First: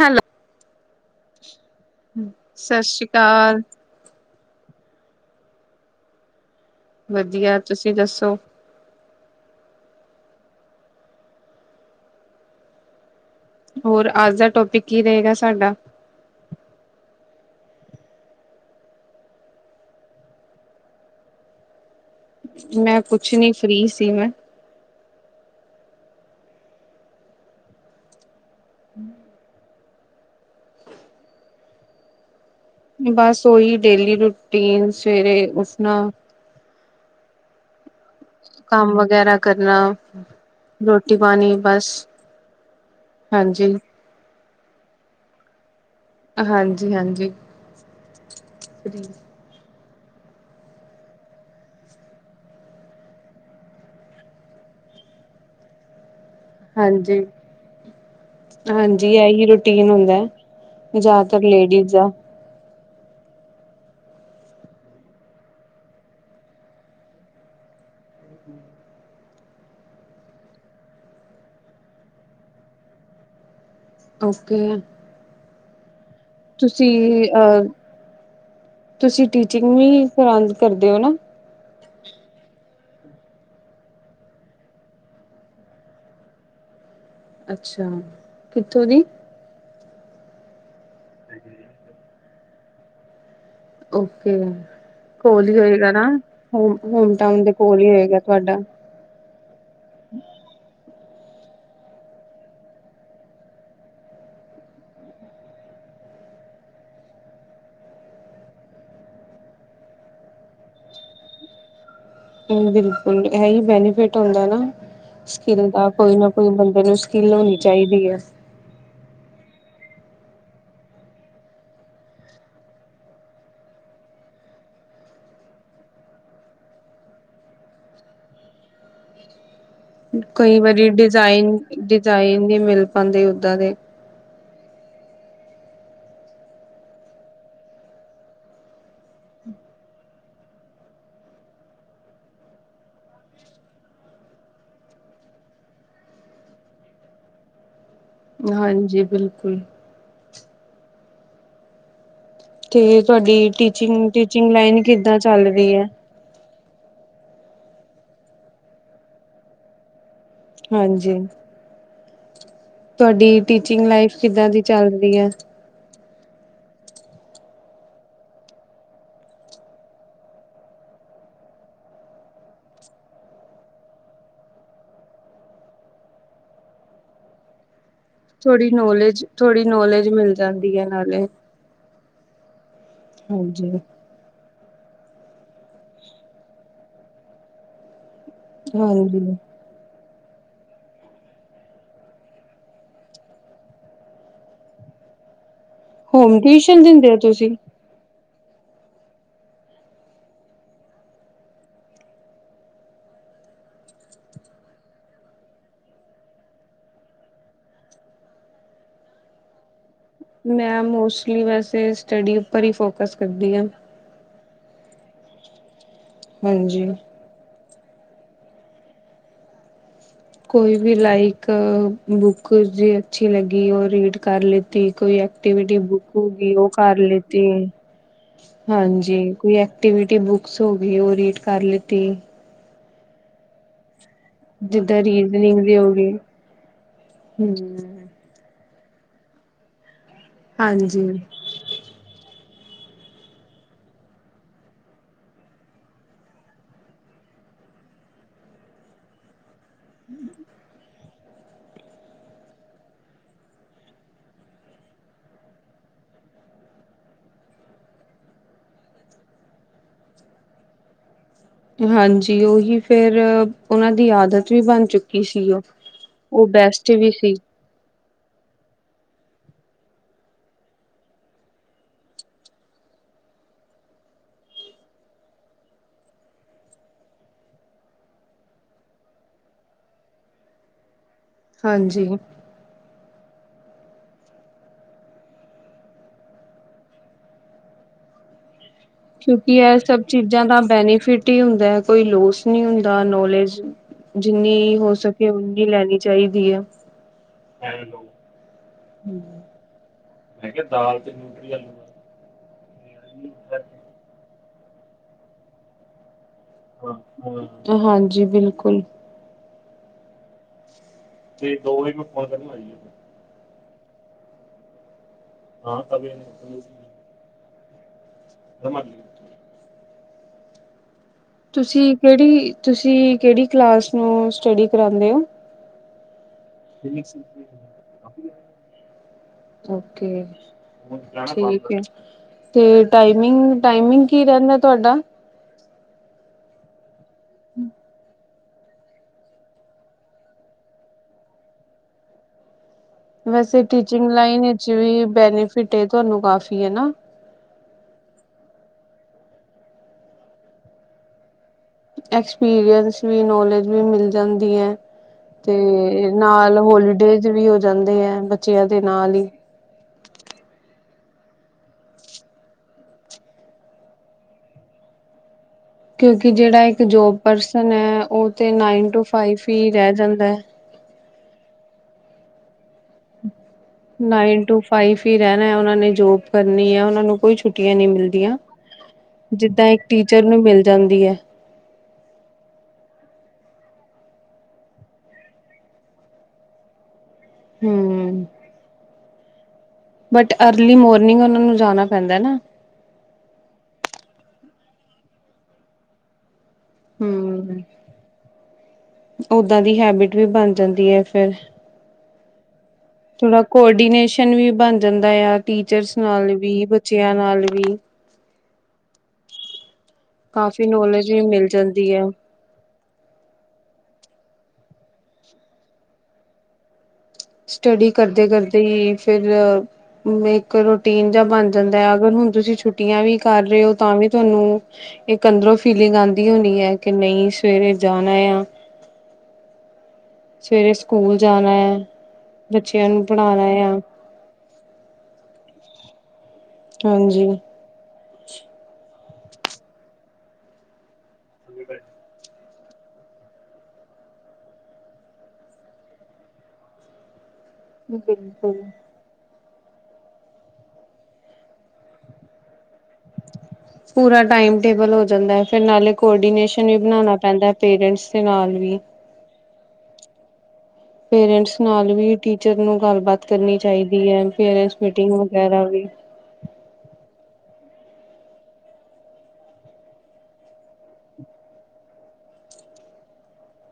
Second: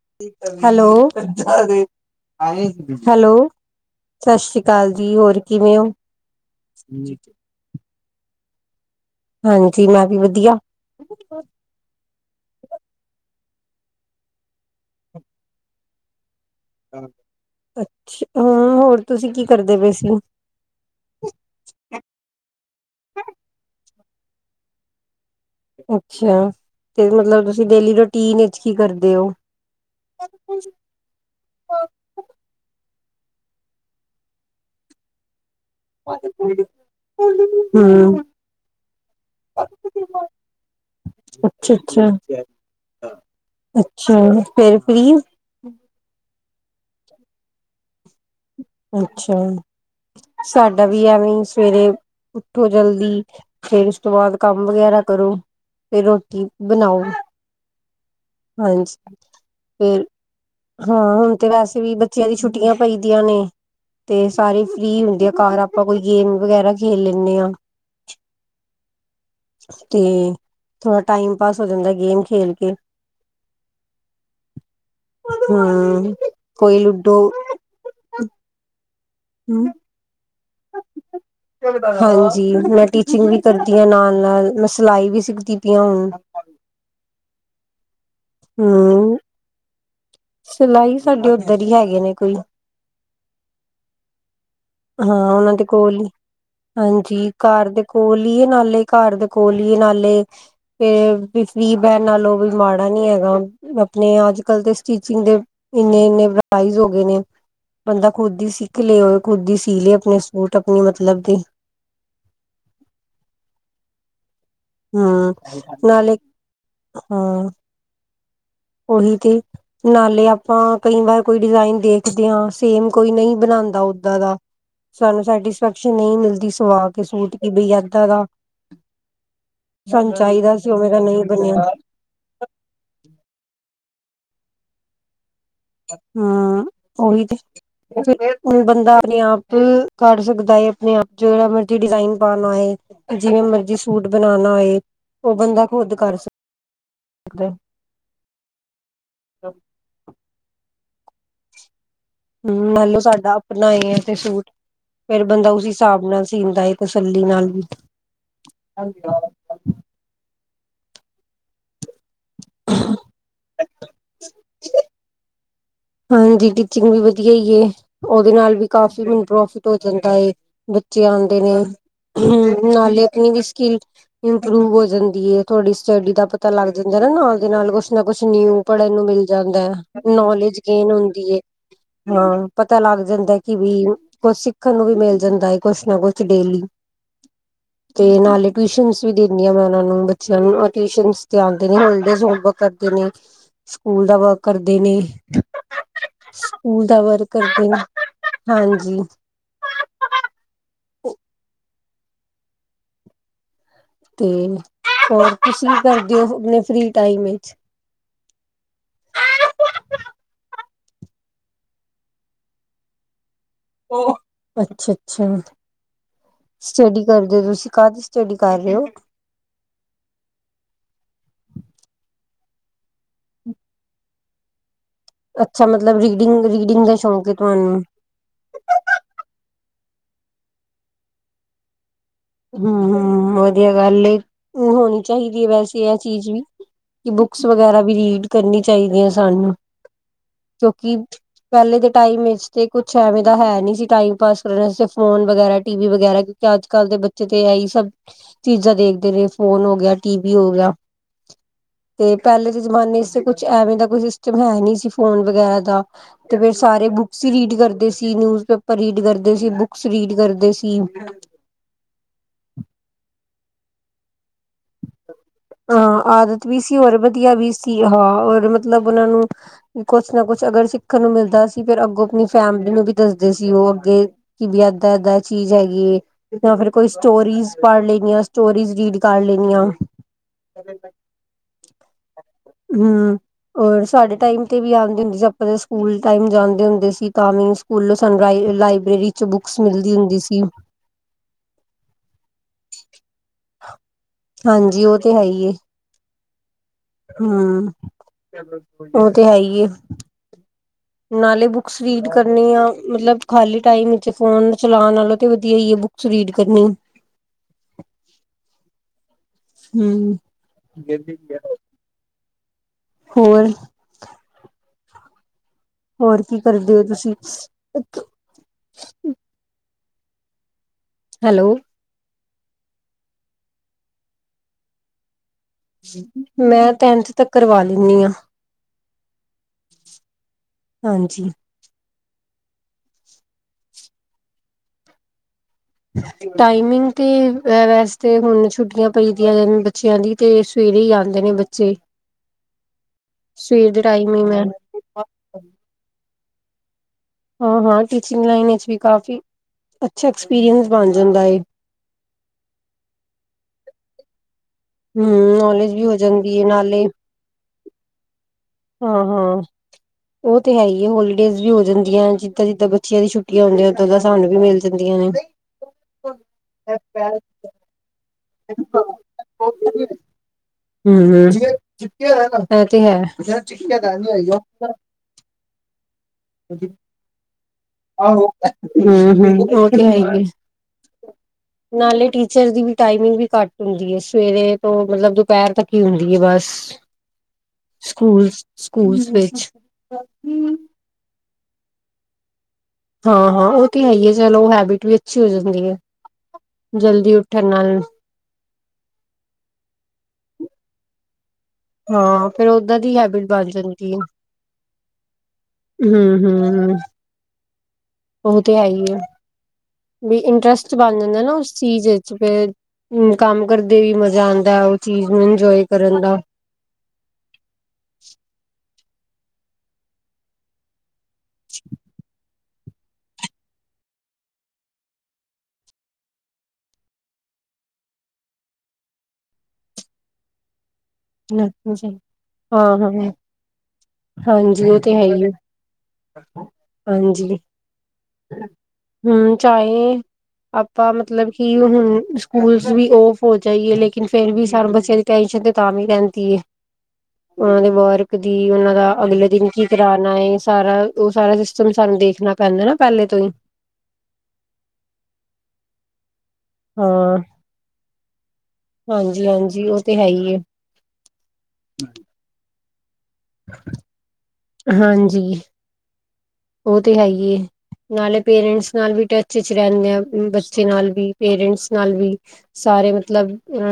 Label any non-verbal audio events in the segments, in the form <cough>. Hello hello ਸਤਿ ਸ਼੍ਰੀ hello? ਅਕਾਲ ਸਤਿ ਸ੍ਰੀ ਅਕਾਲ ਜੀ ਹੋਰ ਕਿਵੇਂ ਹੋ ਵਧੀਆ ਤੁਸੀਂ ਦੱਸੋ? ਹਾਂਜੀ ਮੈਂ ਵੀ ਵਧੀਆ ਹੋਰ ਅੱਜ ਦਾ ਟੋਪਿਕ ਕੀ ਰਹੇਗਾ ਸਾਡਾ ਅੱਛਾ ਹਮ ਹੋਰ ਤੁਸੀਂ ਕੀ ਕਰਦੇ ਪਏ ਸੀ। ਮੈਂ ਕੁਛ ਨੀ ਫ੍ਰੀ ਸੀ ਮੈਂ। ਅੱਛਾ ਤੇ ਮਤਲਬ ਤੁਸੀਂ ਡੇਲੀ ਰੂਟੀਨ ਵਿੱਚ ਕੀ ਕਰਦੇ ਹੋ। <inaudible> ਬਸ ਉਓਹੀ ਡੇਲੀ ਰੂਟੀਨ ਸਵੇਰੇ ਉੱਠਣਾ ਹਮ। ਕੰਮ ਵਗੈਰਾ ਕਰਨਾ ਰੋਟੀ ਪਾਣੀ ਬਸ ਅੱਛਾ-ਅੱਛਾ, ਹਾਂਜੀ। ਤੇ ਪਲੀਜ਼ ਹਾਂਜੀ ਹਾਂਜੀ। ਅੱਛਾ ਸਾਡਾ ਵੀ ਐਵੇਂ ਸਵੇਰੇ ਉੱਠੋ ਜਲਦੀ ਫੇਰ ਉਸ ਤੋਂ ਬਾਅਦ ਕੰਮ ਵਗੈਰਾ ਕਰੋ ਫਿਰ ਰੋਟੀ ਬਣਾਓ। ਹਾਂਜੀ ਹਾਂਜੀ ਇਹੀ ਰੂਟੀਨ ਫਿਰ ਹੁੰਦਾ ਹੈ ਹਾਂ ਹੁਣ ਜ਼ਿਆਦਾਤਰ ਤੇ ਵੈਸੇ ਲੇਡੀਜ਼ ਵੀ ਦਾ ਬੱਚਿਆਂ ਦੀ ਛੁੱਟੀ ਛੁਟੀਆਂ ਪਈ ਦੀਆਂ ਨੇ ਤੇ ਸਾਰੇ ਫ੍ਰੀ ਹੁੰਦੇ ਆ ਘਰ ਆਪਾਂ ਕੋਈ ਗੇਮ ਵਗੈਰਾ ਖੇਲ ਲੈਂਨੇ ਆ ਤੇ ਥੋੜਾ ਟਾਈਮ ਪਾਸ ਹੋ ਜਾਂਦਾ ਗੇਮ ਖੇਲ ਕੇ ਓਕੇ ਹਾਂ ਕੋਈ ਤੁਸੀਂ ਉੁਡੂ ਅ ਤੁਸੀਂ ਟੀਚਿੰਗ ਵੀ ਕਰਦੇ ਹੋ ਨਾ ਹਾਂਜੀ ਮੈਂ ਟੀਚਿੰਗ ਵੀ ਕਰਦੀ ਹਾਂ ਨਾਲ ਨਾਲ ਮੈਂ ਸਿਲਾਈ ਵੀ ਸਿੱਖਦੀ ਪਈ ਹਾਂ ਹੁਣ ਅੱਛਾ ਕਿੱਥੋਂ ਦੀ ਹਮ ਸਿਲਾਈ ਸਾਡੇ ਉੱਧਰ ਹੀ ਹੈਗੇ ਨੇ ਕੋਈ ਓਕੇ ਹਾਂ ਉਹਨਾਂ ਦੇ ਹੋਏਗਾ ਕੋਲ ਹੀ ਨਾ ਹੋਮ ਹੋਮ ਹਾਂਜੀ ਟਾਊਨ ਘਰ ਦੇ ਹੀ ਹੋਏਗਾ ਕੋਲ ਹੀ ਤੁਹਾਡਾ ਨਾਲੇ ਘਰ ਦੇ ਕੋਲ ਹੀ ਨਾਲੇ ਫਰੀ ਬਹਿਣ ਨਾਲੋਂ ਮਾੜਾ ਨੀ ਹੈਗਾ ਆਪਣੇ ਅੱਜ ਕੱਲ ਤੇ ਸਟਿਚਿੰਗ ਦੇ ਇੰਨੇ ਇੰਨੇ ਪ੍ਰਾਈਜ ਹੋ ਗਏ ਨੇ ਬੰਦਾ ਖੁੱਦ ਹੀ ਸਿੱਖ ਲਏ ਓ ਖੁੱਦ ਹੀ ਸੀ ਲਏ ਆਪਣੇ ਸੂਟ ਆਪਣੇ ਮਤਲਬ ਦੇ ਹਮ ਬਿਲਕੁਲ ਇਹੀ ਬੈਨੀਫਿਟ ਹੁੰਦਾ ਨਾ ਹੂੰ ਸਕਿੱਲ ਦਾ ਕੋਈ ਨਾਲੇ ਨਾ ਕੋਈ ਬੰਦੇ ਨੂੰ ਸਕਿੱਲ ਹਾਂ ਹੋਣੀ ਚਾਹੀਦੀ ਹੈ ਉਹੀ ਤੇ ਨਾਲੇ ਆਪਾਂ ਕਈ ਵਾਰ ਕੋਈ ਡਿਜ਼ਾਇਨ ਦੇਖਦੇ ਹਾਂ ਸੇਮ ਕੋਈ ਨਹੀਂ ਬਣਾਉਂਦਾ ਓਦਾਂ ਦਾ ਸਾਨੂੰ ਸੈਟਿਸਫੈਕਸ਼ਨ ਨਹੀਂ ਮਿਲਦੀ ਸਵਾ ਕੇ ਸੂਟ ਕੇ ਬਈ ਇੱਦਾਂ ਦਾ ਸਾਨੂੰ ਚਾਹੀਦਾ ਕਈ ਸੀ ਵਾਰੀ ਉਵੇਂ ਦਾ ਨਹੀਂ ਡਿਜ਼ਾਇਨ ਬਣਿਆ ਡਿਜ਼ਾਇਨ ਨਹੀਂ ਮਿਲ ਪਾਉਂਦੇ ਓਦਾਂ ਦੇ ਹਾਂ ਉਹੀ ਤੇ ਫ ਬੰਦਾ ਆਪਣੇ ਆਪ ਕਰ ਸਕਦਾ ਹੈ ਆਪਣੇ ਆਪ ਚ ਜਿਹੜਾ ਮਰਜੀ ਡਿਜ਼ਾਇਨ ਪਾਣਾ ਹੋਏ ਜਿਵੇਂ ਮਰਜੀ ਸੂਟ ਬਣਾਉਣਾ ਹੋਏ ਉਹ ਬੰਦਾ ਖੁਦ ਕਰ ਸਕੇ ਸਕਦਾ ਏ ਹਾਂਜੀ ਬਿਲਕੁਲ ਹਮ ਨਾਲੇ ਤੇ ਸਾਡਾ ਤੁਹਾਡੀ ਆਪਣਾ ਹੀ ਆ ਟੀਚਿੰਗ ਤੇ ਸੂਟ ਟੀਚਿੰਗ ਲਾਈਨ ਕਿੱਦਾਂ ਫੇਰ ਚੱਲ ਬੰਦਾ ਉਸ ਰਹੀ ਹੈ ਹਿਸਾਬ ਨਾਲ ਸੀਦਾ ਏ ਤਸੱਲੀ ਨਾਲ ਵੀ ਹਾਂਜੀ ਤੁਹਾਡੀ ਟੀਚਿੰਗ ਲਾਈਫ ਕਿੱਦਾਂ ਦੀ ਚੱਲਦੀ ਹੈ ਹਾਂਜੀ ਟੀਚਿੰਗ ਵੀ ਵਧੀਆ ਹੀ ਏ ਉਹਦੇ ਨਾਲ ਵੀ ਕਾਫੀ ਮੈਨੂੰ ਪ੍ਰੋਫਿਟ ਹੋ ਜਾਂਦਾ ਹੈ ਬੱਚੇ ਆਉਂਦੇ ਨੇ ਹ ਨਾਲੇ ਆਪਣੀ ਵੀ ਸਕਿੱਲ ਇੰਪਰੂਵ ਹੋ ਜਾਂਦੀ ਏ ਥੋੜੀ ਸਟੱਡੀ ਦਾ ਪਤਾ ਲੱਗ ਜਾਂਦਾ ਨਾ ਨਾਲ ਦੇ ਨਾਲ ਕੁਛ ਕੁਛ ਨਾ ਕੁਛ ਨਿਊ ਥੋੜੀ ਪੜ੍ਹਨ ਨੂੰ ਨੌਲੇਜ ਮਿਲ ਜਾਂਦਾ ਥੋੜੀ ਹੈ ਨੌਲੇਜ ਮਿਲ ਨੌਲੇਜ ਜਾਂਦੀ ਹੈ ਗੇਨ ਨਾਲੇ ਹੁੰਦੀ ਹੈ ਹਾਂ ਪਤਾ ਲੱਗ ਜਾਂਦਾ ਕਿ ਹਾਂਜੀ ਵੀ ਕੁਛ ਸਿੱਖਣ ਨੂੰ ਵੀ ਮਿਲ ਜਾਂਦਾ ਹੈ ਕੁਛ ਨਾ ਕੁਛ ਡੇਲੀ ਤੇ ਨਾਲੇ ਟਿਊਸ਼ਨਜ ਵੀ ਹਾਂਜੀ ਦਿੰਨੀ ਆ ਮੈਂ ਉਹਨਾਂ ਨੂੰ ਬੱਚਿਆਂ ਨੂੰ ਟਿਊਸ਼ਨਜ ਤੇ ਆਂਦੇ ਨੇ ਹੋਲੀਡੇਜ ਹੋਮਵਰਕ ਕਰਦੇ ਨੇ ਸਕੂਲ ਦਾ ਵਰਕ ਕਰਦੇ ਨੇ ਹੋਮ ਟਿਊਸ਼ਨ ਸਕੂਲ ਦਾ ਦਿੰਦੇ ਹੋ ਵਰਕ ਤੁਸੀਂ ਕਰਦੇ ਨੇ ਹਾਂਜੀ ਤੇ ਹੋਰ ਕੁਛ ਵੀ ਕਰਦੇ ਹੋ ਆਪਣੇ ਫ੍ਰਰੀ ਟਾਈਮ ਵਿੱਚ ਮੈਂ ਮੋਸਟਲੀ ਵੈਸੇ ਸਟੱਡੀ ਉੱਪਰ ਹੀ ਫੋਕਸ ਕਰਦੀ ਹਾਂ ਉਹ ਅੱਛਾ ਅੱਛਾ ਹਾਂਜੀ। ਸਟੱਡੀ ਕਰਦੇ ਹੋ ਤੁਸੀਂ ਕਾਹਦੀ ਸਟੱਡੀ ਕਰ ਰਹੇ ਹੋ ਕੋਈ ਵੀ ਲਾਈਕ ਬੁੱਕ ਜੇ ਅੱਛੀ ਲੱਗੀ ਉਹ ਰੀਡ ਕਰ ਲਈ ਕੋਈ ਅੱਛਾ ਐਕਟੀਵਿਟੀ ਮਤਲਬ ਬੁੱਕ ਹੋ ਰੀਡਿੰਗ ਗਈ ਉਹ ਰੀਡਿੰਗ ਦਾ ਕਰ ਸ਼ੌਂਕ ਹੈ ਲਿਤੀ ਤੁਹਾਨੂੰ ਹਾਂਜੀ ਕੋਈ ਐਕਟੀਵਿਟੀ ਬੁੱਕਸ ਹੋ ਗਈ ਉਹ ਰੀਡ ਕਰ ਲੀਤੀ। ਹੂੰ ਵਧੀਆ ਗੱਲ ਐ। ਹੋਣੀ ਜਿੱਦਾਂ ਚਾਹੀਦੀ ਐ ਰੀਜ਼ਨਿੰਗ ਦੀ ਵੈਸੇ ਹੋ ਇਹ ਗਈ ਚੀਜ਼ ਵੀ ਕਿ ਬੁੱਕਸ ਹੂੰ ਵਗੈਰਾ ਵੀ ਰੀਡ ਕਰਨੀ ਚਾਹੀਦੀ ਐ ਸਾਨੂੰ ਕਿਉਂਕਿ ਹਾਂਜੀ। ਪਹਿਲੇ ਦੇ ਟਾਈਮ ਵਿੱਚ ਤੇ ਕੁਛ ਐਵੇਂ ਤਾਂ ਹੈ ਨੀ ਸੀ ਟਾਈਮ ਪਾਸ ਕਰਨ ਵਸਤੇ ਫ਼ੋਨ ਵਗੈਰਾ ਟੀ ਵੀ ਵਗੈਰਾ। ਅੱਜ ਕਲ ਦੇ ਬੱਚੇ ਤੇ ਇਹੀ ਸਭ ਚੀਜ਼ਾਂ ਦੇਖਦੇ ਨੇ ਫੋਨ ਹੋ ਗਿਆ ਟੀਵੀ ਹੋ ਗਿਆ। ਤੇ ਪਹਿਲੇ ਦੇ ਜਮਾਨੇ ਚ ਕੁਛ ਐਵੇਂ ਦਾ ਕੋਈ ਸਿਸਟਮ ਹੈ ਨੀ ਸੀ ਫੋਨ ਵਗੈਰਾ ਦਾ। ਤੇ ਫੇਰ ਸਾਰੇ ਬੁੱਕਸ ਈ ਰੀਡ ਕਰਦੇ ਸੀ ਨਿਊਜ ਪੇਪਰ ਰੀਡ ਕਰਦੇ ਸੀ ਬੁਕਸ ਰੀਡ ਕਰਦੇ ਸੀ। ਹਾਂਜੀ ਉਹੀ ਫੇਰ ਉਹਨਾਂ ਦੀ ਆਦਤ ਵੀ ਬਣ ਚੁੱਕੀ ਕੀ ਸੀਓ ਹਾਂ ਆਦਤ ਵੀ ਸੀ ਔਰ ਵਧੀਆ ਵੀ ਸੀ ਹਾਂ ਔਰ ਮਤਲਬ ਉਹਨਾਂ ਨੂੰ ਵੀ ਕੁਛ ਨਾ ਕੁਛ ਅਗਰ ਸਿੱਖਣ ਨੂੰ ਮਿਲਦਾ ਸੀ ਫਿਰ ਅੱਗੋਂ ਆਪਣੀ ਫੈਮਿਲੀ ਨੂੰ ਵੀ ਦੱਸਦੇ ਸੀ ਉਹ ਅੱਗੇ ਕਿ ਵੀ ਅੱਧਾ ਅੱਧਾਂ ਚੀਜ਼ ਹੈਗੀ ਐ। ਜਾਂ ਫਿਰ ਕੋਈ ਸਟੋਰੀਜ਼ ਪੜ ਲੈਨੀ ਆ ਸਟੋਰੀਜ਼ ਰੀਡ ਕਰ ਲੈਨੀ ਆ। <inaudible> ਹਾਂਜੀ, ਹੂੰ, ਆ ਸਾਡੇ ਟਾਈਮ ਤੇ ਵੀ ਆਉਂਦੀ ਹੁੰਦੀ ਸੀ ਆਪਾਂ ਤਾਂ ਸਕੂਲ ਟਾਈਮ ਜਾਂਦੇ ਹੁੰਦੇ ਸੀ ਤਾਂ ਵੀ ਸਕੂਲ ਸਨਰਾਈ ਲਾਈਵ ਕਿਉਂਕਿ ਇਹ ਸਭ ਚੀਜ਼ਾਂ ਦਾ ਬੈਨੀਫਿਟ ਈ ਹੁੰਦਾ ਐ ਕੋਈ ਲੋਸ ਨੀ ਹੁੰਦਾ ਨੌਲੇਜ ਜਿੰਨੀ ਹਾਂਜੀ ਹੋ ਉਹ ਸਕ ਤੇ ਹੈ ਕਿ ਹੀ ਉਨੀ ਲੈਣੀ ਚਾਹੀਦੀ ਐ। ਹਮ ਉਹ ਤੇ ਹੈ ਹੀ ਏ। ਮੈ ਕਿਆ ਦਾਲ ਨਾਲੇ ਬੁੱਕਸ ਰੀਡ ਕਰਨੀ ਆ ਮਤਲਬ ਖਾਲੀ ਟਾਈਮ ਵਿੱਚ ਫੋਨ ਚਲਾਉਣ ਨਾਲੋ ਤੇ ਵਧੀਆ ਈ ਐ ਬੁੱਕਸ ਰੀਡ ਕਰਨੀ। ਹਾਂਜੀ ਬਿਲਕੁਲ ਹੂੰ, ਤੇ ਦੋ ਵਜੇ ਮੈਂ ਫੋਨ ਹੋਰ? ਹੋਰ ਕੀ ਕਰਦੇ ਹੋ ਤੁਸੀਂ? <inaudible> ਹੈਲੋ, ਤੁਸੀਂ ਕਿਹੜੀ ਤੁਸੀਂ ਕਿਹੜੀ ਕਲਾਸ ਨੂੰ ਸਟੱਡੀ ਕਰਾਦੇ ਔ? ਮੈਂ ਟੈਂਨਥ ਤੱਕ ਕਰਵਾ ਲੈਂਨੀ ਆ। ਓਕੇ ਹਾਂਜੀ ਠੀਕ ਏ। ਤੇ ਟਾਇਮਿੰਗ ਟਾਈਮਿੰਗ ਕੀ ਰਹਿੰਦਾ ਤੁਹਾਡਾ? ਟਾਈਮਿੰਗ ਤੇ ਵੈਸੇ ਤੇ ਹੁਣ ਛੁੱਟੀਆਂ ਪਈ ਦੀਆਂ ਬੱਚਿਆਂ ਦੀ। ਤੇ ਸਵੇਰੇ ਈ ਆਦੇ ਨੇ ਬੱਚੇ ਵੈਸੇ ਸਵੇਰ ਦੇ ਟੀਚਿੰਗ ਟਾਈਮ ਹੀ ਮੈਂ ਲਾਈਨ ਚ ਵੀ ਬੈਨੀਫਿਟ ਇਹ ਤੁਹਾਨੂੰ ਕਾਫੀ ਐ ਨਾ ਹਾਂ ਹਾਂ ਟੀਚਿੰਗ ਲਾਈਨ ਵਿੱਚ ਵੀ ਕਾਫ਼ੀ, ਅੱਛਾ ਐਕਸਪੀਰੀਅੰਸ ਬਣ ਜਾਂਦਾ ਐ। ਐਕਸਪੀਰੀਐੰਸ ਵੀ ਨੌਲੇਜ ਵੀ ਮਿਲ ਜਾਂਦੀ ਐ। ਹਮ ਨੌਲੇਜ ਵੀ ਹੋ ਤੇ ਜਾਂਦੀ ਹੈ ਨਾਲ ਨਾਲੇ ਹੋਲੀਡੇਜ ਵੀ ਹੋ ਜਾਂਦੇ ਐ ਬੱ ਹਾਂ ਹਾਂ, ਉਹ ਤੇ ਹੈ ਈ ਐ ਹੋਲੀਡੇਜ ਵੀ ਹੋ ਜਾਂਦੀਆਂ ਜਿੱਦਾਂ ਜਿੱਦਾਂ ਬੱਚਿਆਂ ਦੀ ਛੁੱਟੀਆਂ ਹੁੰਦੀਆਂ ਉਦਾਂ ਸਾਨੂੰ ਵੀ ਮਿਲ ਜਾਂਦੀਆਂ ਨੇ। ਕਿਉਂਕਿ ਜਿਹੜਾ ਇੱਕ ਜੋਬ ਪਰਸਨ ਐ ਉਹ ਤਾਂ ਨਾਈਨ ਟੂ ਫਾਈਵ ਈ ਰਹਿ ਜਾਂਦਾ। ਹੂੰ, ਐ ਤੇ ਹੈ। ਵੀ ਰਹਿਣਾ ਹੈ ਉਹਨਾਂ ਨੇ ਜੋਬ ਕਰਨੀ ਹੈ ਉਹਨਾ ਨੂੰ ਕੋਈ ਛੁੱਟ ਛੁਟੀਆਂ ਨਹੀਂ ਮਿਲਦੀਆਂ ਉਹ ਜਿੱਦਾਂ ਤੇ ਇੱਕ ਹੈ ਹੀ ਹੈ। ਟੀਚਰ ਨੂੰ ਮਿਲ ਜਾਂਦੀ ਐ। ਨਾਲੇ ਟੀਚਰ ਦੀ ਵੀ ਟਾਈਮਿੰਗ ਵੀ ਘੱਟ ਹੁੰਦੀ ਹੈ ਸਵੇਰੇ ਤੋਂ ਮਤਲਬ ਦੁਪਹਿਰ ਤੱਕ ਹੀ ਹੁੰਦੀ ਹੈ ਬਸ <inaudible> ਹਮ। ਸਕੂਲ ਸਕੂਲਸ ਵਿਚ ਬਟ ਅਰਲੀ ਮੋਰਨਿੰਗ ਉਹਨਾਂ ਨੂੰ ਜਾਣਾ ਪੈਂਦਾ ਨਾ ਹਾਂ ਹਾਂ ਉਹ ਤੇ ਹੈ ਹੀ ਹੈ ਚਲੋ ਹੈਬਿਟ ਵੀ ਅੱਛੀ ਹੋ ਜਾਂਦੀ ਹੈ ਜਲਦੀ ਉੱਠਣ ਨਾਲ ਉਦਾਂ ਦੀ ਹੈਬਿਟ ਵੀ ਬਣ ਜਾਂਦੀ ਹੈ ਫਿਰ ਹਾਂ ਫੇਰ ਓਦਾਂ ਦੀ ਹੈਬਿਟ ਥੋੜਾ ਬਣ ਜਾਂਦੀ ਹੈ ਕੋਆਰਡੀਨੇਸ਼ਨ ਵੀ ਬਣ ਜਾਂਦਾ ਆ ਟੀਚਰਸ ਹੂੰ ਨਾਲ ਵੀ ਹੂੰ ਬੱਚਿਆਂ ਨਾਲ ਵੀ ਉਹ ਤੇ ਹੈ ਹੀ ਆ ਵੀ ਕਾਫ਼ੀ ਇੰਟਰਸਟ ਬਣ ਨੌਲੇਜ ਜਾਂਦਾ ਵੀ ਨਾ ਮਿਲ ਉਸ ਚੀਜ਼ ਜਾਂਦੀ ਹੈ ਵਿੱਚ ਫਿਰ ਹੂੰ ਕੰਮ ਕਰਦੇ ਵੀ ਮਜ਼ਾ ਆਉਂਦਾ ਹੈ ਉਹ ਚੀਜ਼ ਨੂੰ ਇੰਜੋਏ ਕਰਨ ਦਾ ਸਟੱਡੀ ਕਰਦੇ ਕਰਦੇ ਹੀ ਫਿਰ ਮੈਂ ਰੂਟੀਨ ਜਾਂ ਬਣ ਜਾਂਦਾ ਹੈ ਅਗਰ ਹੁਣ ਤੁਸੀਂ ਛੁੱਟੀਆਂ ਵੀ ਕਰ ਰਹੇ ਹੋ ਤਾਂ ਵੀ ਤੁਹਾਨੂੰ ਇੱਕ ਅੰਦਰੋਂ ਫੀਲਿੰਗ ਆਉਂਦੀ ਹੋਣੀ ਹੈ ਕਿ ਨਹੀਂ ਸਵੇਰੇ ਜਾਣਾ ਆ ਸਵੇਰੇ ਸਕੂਲ ਜਾਣਾ ਆ ਬੱਚਿਆਂ ਨੂੰ ਹਾਂ-ਹਾਂ ਪੜ੍ਹਾਉਣਾ ਆ ਹਾਂਜੀ ਉਹ ਤੇ ਹੈ ਹੀ ਆ ਹਾਂਜੀ ਹੂੰ ਚਾਹੇ ਆਪਾਂ ਮਤਲਬ ਕਿ ਹੁਣ ਸਕੂਲ ਵੀ ਓਫ ਹੋ ਜਾਈਏ ਲੇਕਿਨ ਫਿਰ ਵੀ ਸਾਨੂੰ ਬੱਚਿਆਂ ਦੀ ਟੈਂਸ਼ਨ ਤੇ ਤਾਂ ਵੀ ਰਹਿੰਦੀ ਹੈ। ਉਨਾਂ ਦੀ <unintelligible> ਬਿਲਕੁਲ ਉਨਾਂ ਦਾ ਅਗਲੇ ਦਿਨ ਕੀ ਕਰਾਣਾ ਸਾਰਾ ਉਹ ਸਾਰਾ ਸਿਸਟਮ ਸਾਨੂੰ ਦੇਖਣਾ ਪੈਂਦਾ ਨਾ ਪਹਿਲੇ ਤੋਂ ਪੂਰਾ ਟਾਈਮ ਟੇਬਲ ਹੋ ਜਾਂਦਾ ਹੈ ਫਿਰ ਨਾਲੇ ਕੋਰਡੀਨੇਸ਼ਨ ਵੀ ਬਣਾਉਣਾ ਪੈਂਦਾ ਪੇਰੈਂਟਸ ਦੇ ਨਾਲ ਵੀ ਹਾਂਜੀ ਹਾਂਜੀ ਉਹ ਤੇ ਹੈ ਹੀ ਪੇਰੈਂਟਸ ਨਾਲ ਵੀ ਟੀਚਰ ਨੂੰ ਗੱਲਬਾਤ ਕਰਨੀ ਚਾਹੀਦੀ ਹੈ। ਪੇਰੈਂਟਸ ਮੀਟਿੰਗ ਹਾਂਜੀ ਵਗੈਰਾ ਵੀ ਉਹ ਤੇ ਹੈ ਹੀ ਨਾਲੇ ਪੇਰੈਂਟਸ ਨਾਲ ਵੀ ਟੱਚ ਚ ਰਹਿੰਦੇ ਆ ਬੱਚੇ ਨਾਲ ਵੀ ਪੇਰੈਂਟਸ ਨਾਲ ਵੀ ਸਾਰੇ ਮਤਲਬ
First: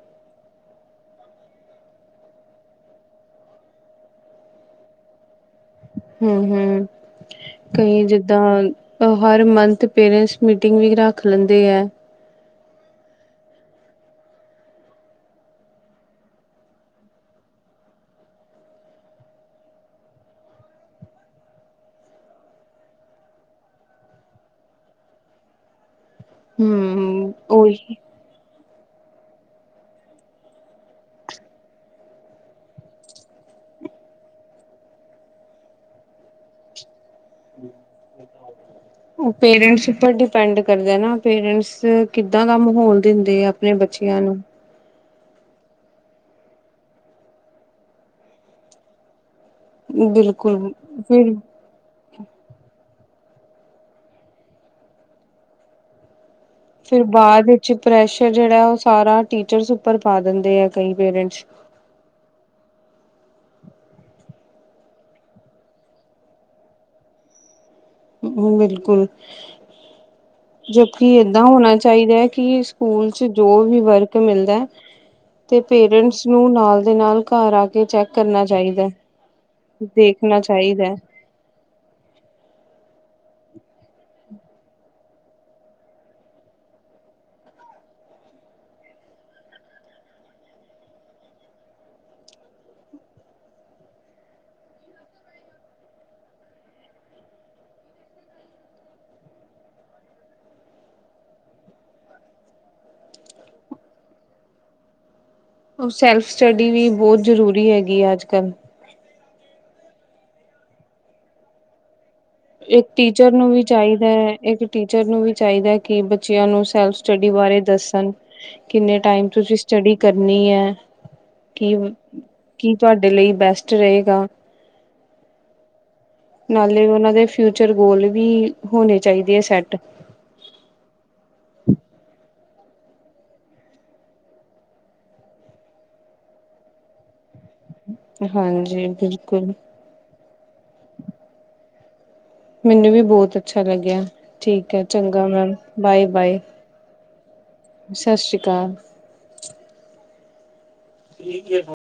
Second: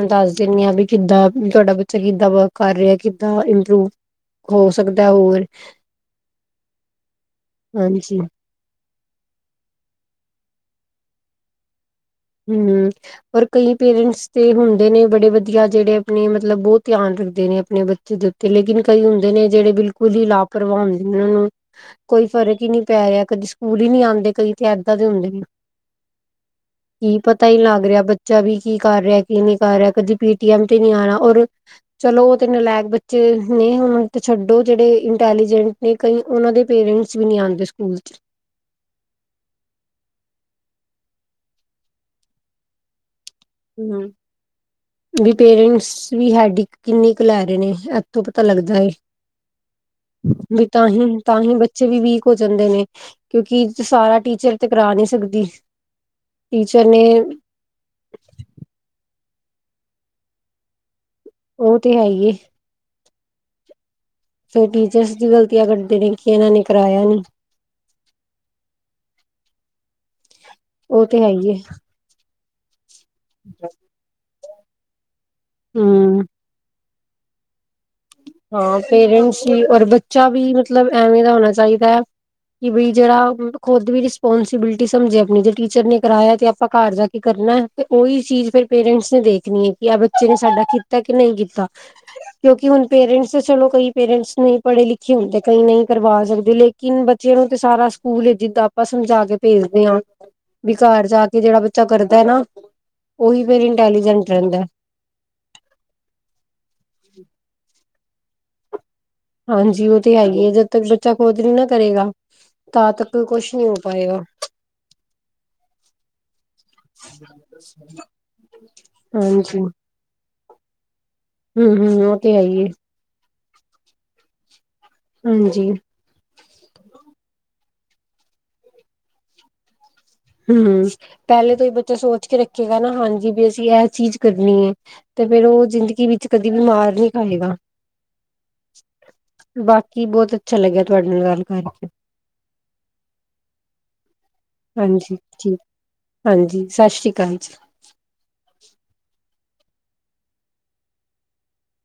ਦੱਸ ਦਿੰਦੀ ਹਾਂ ਵੀ ਕਿੱਦਾਂ ਤੁਹਾਡਾ ਬੱਚਾ ਕਿੱਦਾਂ ਵਰਕ ਕਰ ਰਿਹਾ ਆ ਕਿ ਤਾਂ ਇੰਪਰੂਵ ਹੋ ਸਕਦਾ ਹੋਰ ਹੂੰ ਹੂੰ ਕਈ ਹਾਂਜੀ ਜਿੱਦਾਂ ਹਰ ਮੰਥ ਪੇਰੈਂਟਸ ਮੀਟਿੰਗ ਵੀ ਰੱਖ ਲੈਂਦੇ ਹੈ। ਹੂੰ,,, ਪਰ ਕਈ ਪੇਰੈਂਟਸ ਤੇ ਹੁੰਦੇ ਨੇ ਬੜੇ ਵਧੀਆ ਜਿਹੜੇ ਆਪਣੇ ਮਤਲਬ ਬਹੁਤ ਧਿਆਨ ਦਿੰਦੇ ਨੇ ਆਪਣੇ ਬੱਚੇ ਦੇ ਤੇ ਲੇਕਿਨ ਕਈ ਹੁੰਦੇ ਨੇ ਜਿਹੜੇ ਬਿਲਕੁਲ ਹੀ ਲਾਪਰਵਾਹ <unintelligible> ਕੋਈ ਫਰਕ ਹੀ ਨਹੀਂ ਪੈ ਰਿਹਾ ਕਦੀ ਸਕੂਲ ਹੀ ਨਹੀਂ ਆਉਂਦੇ ਕਈ ਇੱਦਾਂ ਦੇ ਹੁੰਦੇ ਨੀ ਕੀ ਹੂੰ ਪਤਾ ਹੀ ਲੱਗ ਉਹੀ ਰਿਹਾ ਬੱਚਾ ਵੀ ਕੀ ਕਰ ਰਿਹਾ ਕੀ ਨਹੀਂ ਕਰ ਰਿਹਾ ਕਦੇ ਪੇਟੀਐਮ ਤੇ ਨਹੀਂ ਆਉਣਾ ਔਰ ਚਲੋ ਉਹ ਤੇ ਨਲਾਇਕ ਬੱਚੇ ਨੇ ਹੁਣ ਤੇ ਛੱਡੋ ਜਿਹੜੇ ਇੰਟੈਲੀਜੈਂਟ ਨਿਕਲ ਉਹਨਾਂ ਦੇ ਪੇਰੈਂਟਸ ਵੀ ਨਹੀਂ ਆਉਂਦੇ ਸਕੂਲ ਚ ਉਹ ਪੇਰੈਂਟਸ ਉੱਪਰ ਡਿਪੈਂਡ ਕਰਦੇ ਨਾ ਪੇਰੈਂਟਸ ਕਿੱਦਾਂ ਦਾ ਮਾਹੌਲ ਦਿੰਦੇ ਆ ਆਪਣੇ ਹੂੰ,,, ਬੱਚਿਆਂ ਨੂੰ ਵੀ ਪੇਰੈਂਟਸ ਵੀ ਹੈਡ ਕਿੰਨੀ ਕੀ ਲੈ ਰਹੇ ਨੇ ਦੁੱਖ ਤਾਂ ਲੱਗਦਾ ਐ ਵੀ ਬਿਲਕੁਲ ਤਾਂਹੀ ਫਿਰ ਤਾਂਹੀ ਬੱਚੇ ਵੀ ਵੀਕ ਹੋ ਜਾਂਦੇ ਨੇ ਕਿਉਂਕਿ ਸਾਰਾ ਟੀਚਰ ਤੇ ਕਰਾ ਨੀ ਸਕਦੀ। ਟੀਚਰ ਨੇ ਫਿਰ ਬਾਅਦ ਵਿੱਚ ਪ੍ਰੈਸ਼ਰ ਜਿਹੜਾ ਉਹ ਸਾਰਾ ਟੀਚਰਸ ਉੱਪਰ ਪਾ ਦਿੰਦੇ ਆ ਕਈ ਪੇਰੈਂਟਸ, ਉਹ ਤੇ ਹੈ। ਫਿਰ ਟੀਚਰਸ ਦੀ ਗਲਤੀਆਂ ਕਰਦੇ ਨੇ ਕਿ ਇਹਨਾਂ ਨੇ ਕਰਾਇਆ ਨੀ। ਬਿਲਕੁਲ ਜੋ ਕਿ ਉਹ ਤੇ ਹੈ ਏਦਾਂ ਹੀ ਏ। ਹੋਣਾ ਚਾਹੀਦਾ ਕੀ, ਸਕੂਲ ਚ ਜੋ ਵੀ ਵਰਕ ਮਿਲਦਾ ਤੇ ਹਮ ਪੇਰੈਂਟਸ ਨੂੰ ਨਾਲ ਨਾਲ ਘਰ ਆ ਕੇ ਚੈੱਕ ਕਰਨਾ ਹਾਂ, ਚਾਹੀਦਾ। ਪੇਰੈਂਟਸ ਵੀ ਔਰ ਬੱਚਾ ਦੇਖਣਾ ਵੀ ਚਾਹੀਦਾ ਮਤਲਬ ਹੈ। ਐਵੇਂ ਦਾ ਹੋਣਾ ਚਾਹੀਦਾ। ਕਿ ਬਈ ਜਿਹੜਾ ਖੁਦ ਵੀ ਰਿਸਪੋਂਸੀਬਿਲਿਟੀ ਸਮਝੇ ਆਪਣੀ ਜੇ ਟੀਚਰ ਨੇ ਕਰਾਇਆ ਤੇ ਆਪਾਂ ਘਰ ਜਾ ਕੇ ਕਰਨਾ। ਤੇ ਉਹੀ ਚੀਜ਼ ਫਿਰ ਪੇਰੈਂਟਸ ਨੇ ਦੇਖਣੀ ਐ ਕਿ ਆ ਬੱਚੇ ਨੇ ਸਾਡਾ ਕੀਤਾ ਕਿ ਨੀ ਕੀਤਾ। ਕਿਉਂਕਿ ਹੁਣ ਪੇਰੈਂਟਸ ਚਲੋ ਕਈ ਪੇਰੈਂਟਸ ਨਈ ਪੜ੍ਹੇ ਲਿਖੇ ਹੁੰਦੇ ਕਈ ਨੀ ਕਰਵਾ ਸਕਦੇ ਲੇਕਿਨ ਬੱਚਿਆਂ ਨੂੰ ਤਾਂ ਸਾਰਾ ਸਕੂਲ ਜਿੱਦਾਂ ਆਪਾਂ ਸਮਝਾ ਕੇ ਭੇਜਦੇ ਆ ਵੀ ਘਰ ਜਾ ਕੇ ਜਿਹੜਾ ਬੱਚਾ ਕਰਦਾ ਨਾ। ਉਹੀ ਫੇਰ ਇੰਟੈਲੀਜੈਂਟ ਰਹਿੰਦਾ। ਓ ਸੈਲਫ ਸਟੱਡੀ ਵੀ ਬਹੁਤ ਜ਼ਰੂਰੀ ਹੈਗੀ ਆ ਅੱਜ ਕੱਲ੍ਹ। ਹਾਂਜੀ, ਓ ਤੇ ਹੈਗੀ ਐ ਜਦ ਤੱਕ ਬੱਚਾ ਖੁਦ ਨੀ ਨਾ ਕਰੇਗਾ। ਇੱਕ ਤਾਂ ਤੱਕ ਟੀਚਰ ਨੂੰ ਕੁਛ ਵੀ ਨੀ ਹੋ ਚਾਹੀਦਾ ਪਾਏਗਾ ਇੱਕ ਟੀਚਰ ਨੂੰ ਵੀ ਚਾਹੀਦਾ ਕਿ ਬੱਚਿਆਂ ਨੂੰ ਸੈਲਫ ਸਟੱਡੀ ਬਾਰੇ ਦੱਸਣ ਕਿੰਨੇ ਟਾਈਮ ਤੁਸੀਂ ਹਾਂਜੀ ਸਟੱਡੀ ਕਰਨੀ ਐ। ਕੀ ਹੂੰ-ਹੂੰ ਉਹ ਤੇ ਹੈ ਹੀ ਏ ਕੀ ਤੁਹਾਡੇ ਲਈ ਬੈਸਟ ਰਹੇਗਾ। ਹਾਂਜੀ। ਨਾਲੇ ਉਹਨਾਂ ਦੇ ਫਿਊਚਰ ਗੋਲ ਵੀ ਹੋਣੇ ਚਾਹੀਦੇ ਆ ਸੈਟ। ਹੂੰ, ਪਹਿਲੇ ਤੋਂ ਹੀ ਬੱਚਾ ਸੋਚ ਕੇ ਰੱਖੇਗਾ ਨਾ ਹਾਂਜੀ ਵੀ ਅਸੀਂ ਐਹ ਚੀਜ਼ ਕਰਨੀ ਐ। ਤੇ ਫੇਰ ਉਹ ਜ਼ਿੰਦਗੀ ਵਿੱਚ ਕਦੀ ਵੀ ਮਾਰ ਨੀ ਖਾਏਗਾ। ਹਾਂਜੀ ਬਿਲਕੁਲ ਬਾਕੀ ਬੋਤ ਅੱਛਾ ਲੱਗਿਆ ਤੁਹਾਡੇ ਨਾਲ ਗੱਲ ਕਰਕੇ। ਮੈਨੂੰ ਵੀ ਬੋਤ ਅੱਛਾ ਲੱਗਿਆ ਠੀਕ ਐ ਹਾਂਜੀ ਚੰਗਾ। ਠੀਕ <unintelligible> ਬਾਏ ਬਾਏ ਹਾਂਜੀ ਸਤਿ ਸ੍ਰੀ ਅਕਾਲ ਜੀ ਸਤਿ ਸ੍ਰੀ ਅਕਾਲ ਠੀਕ <unintelligible>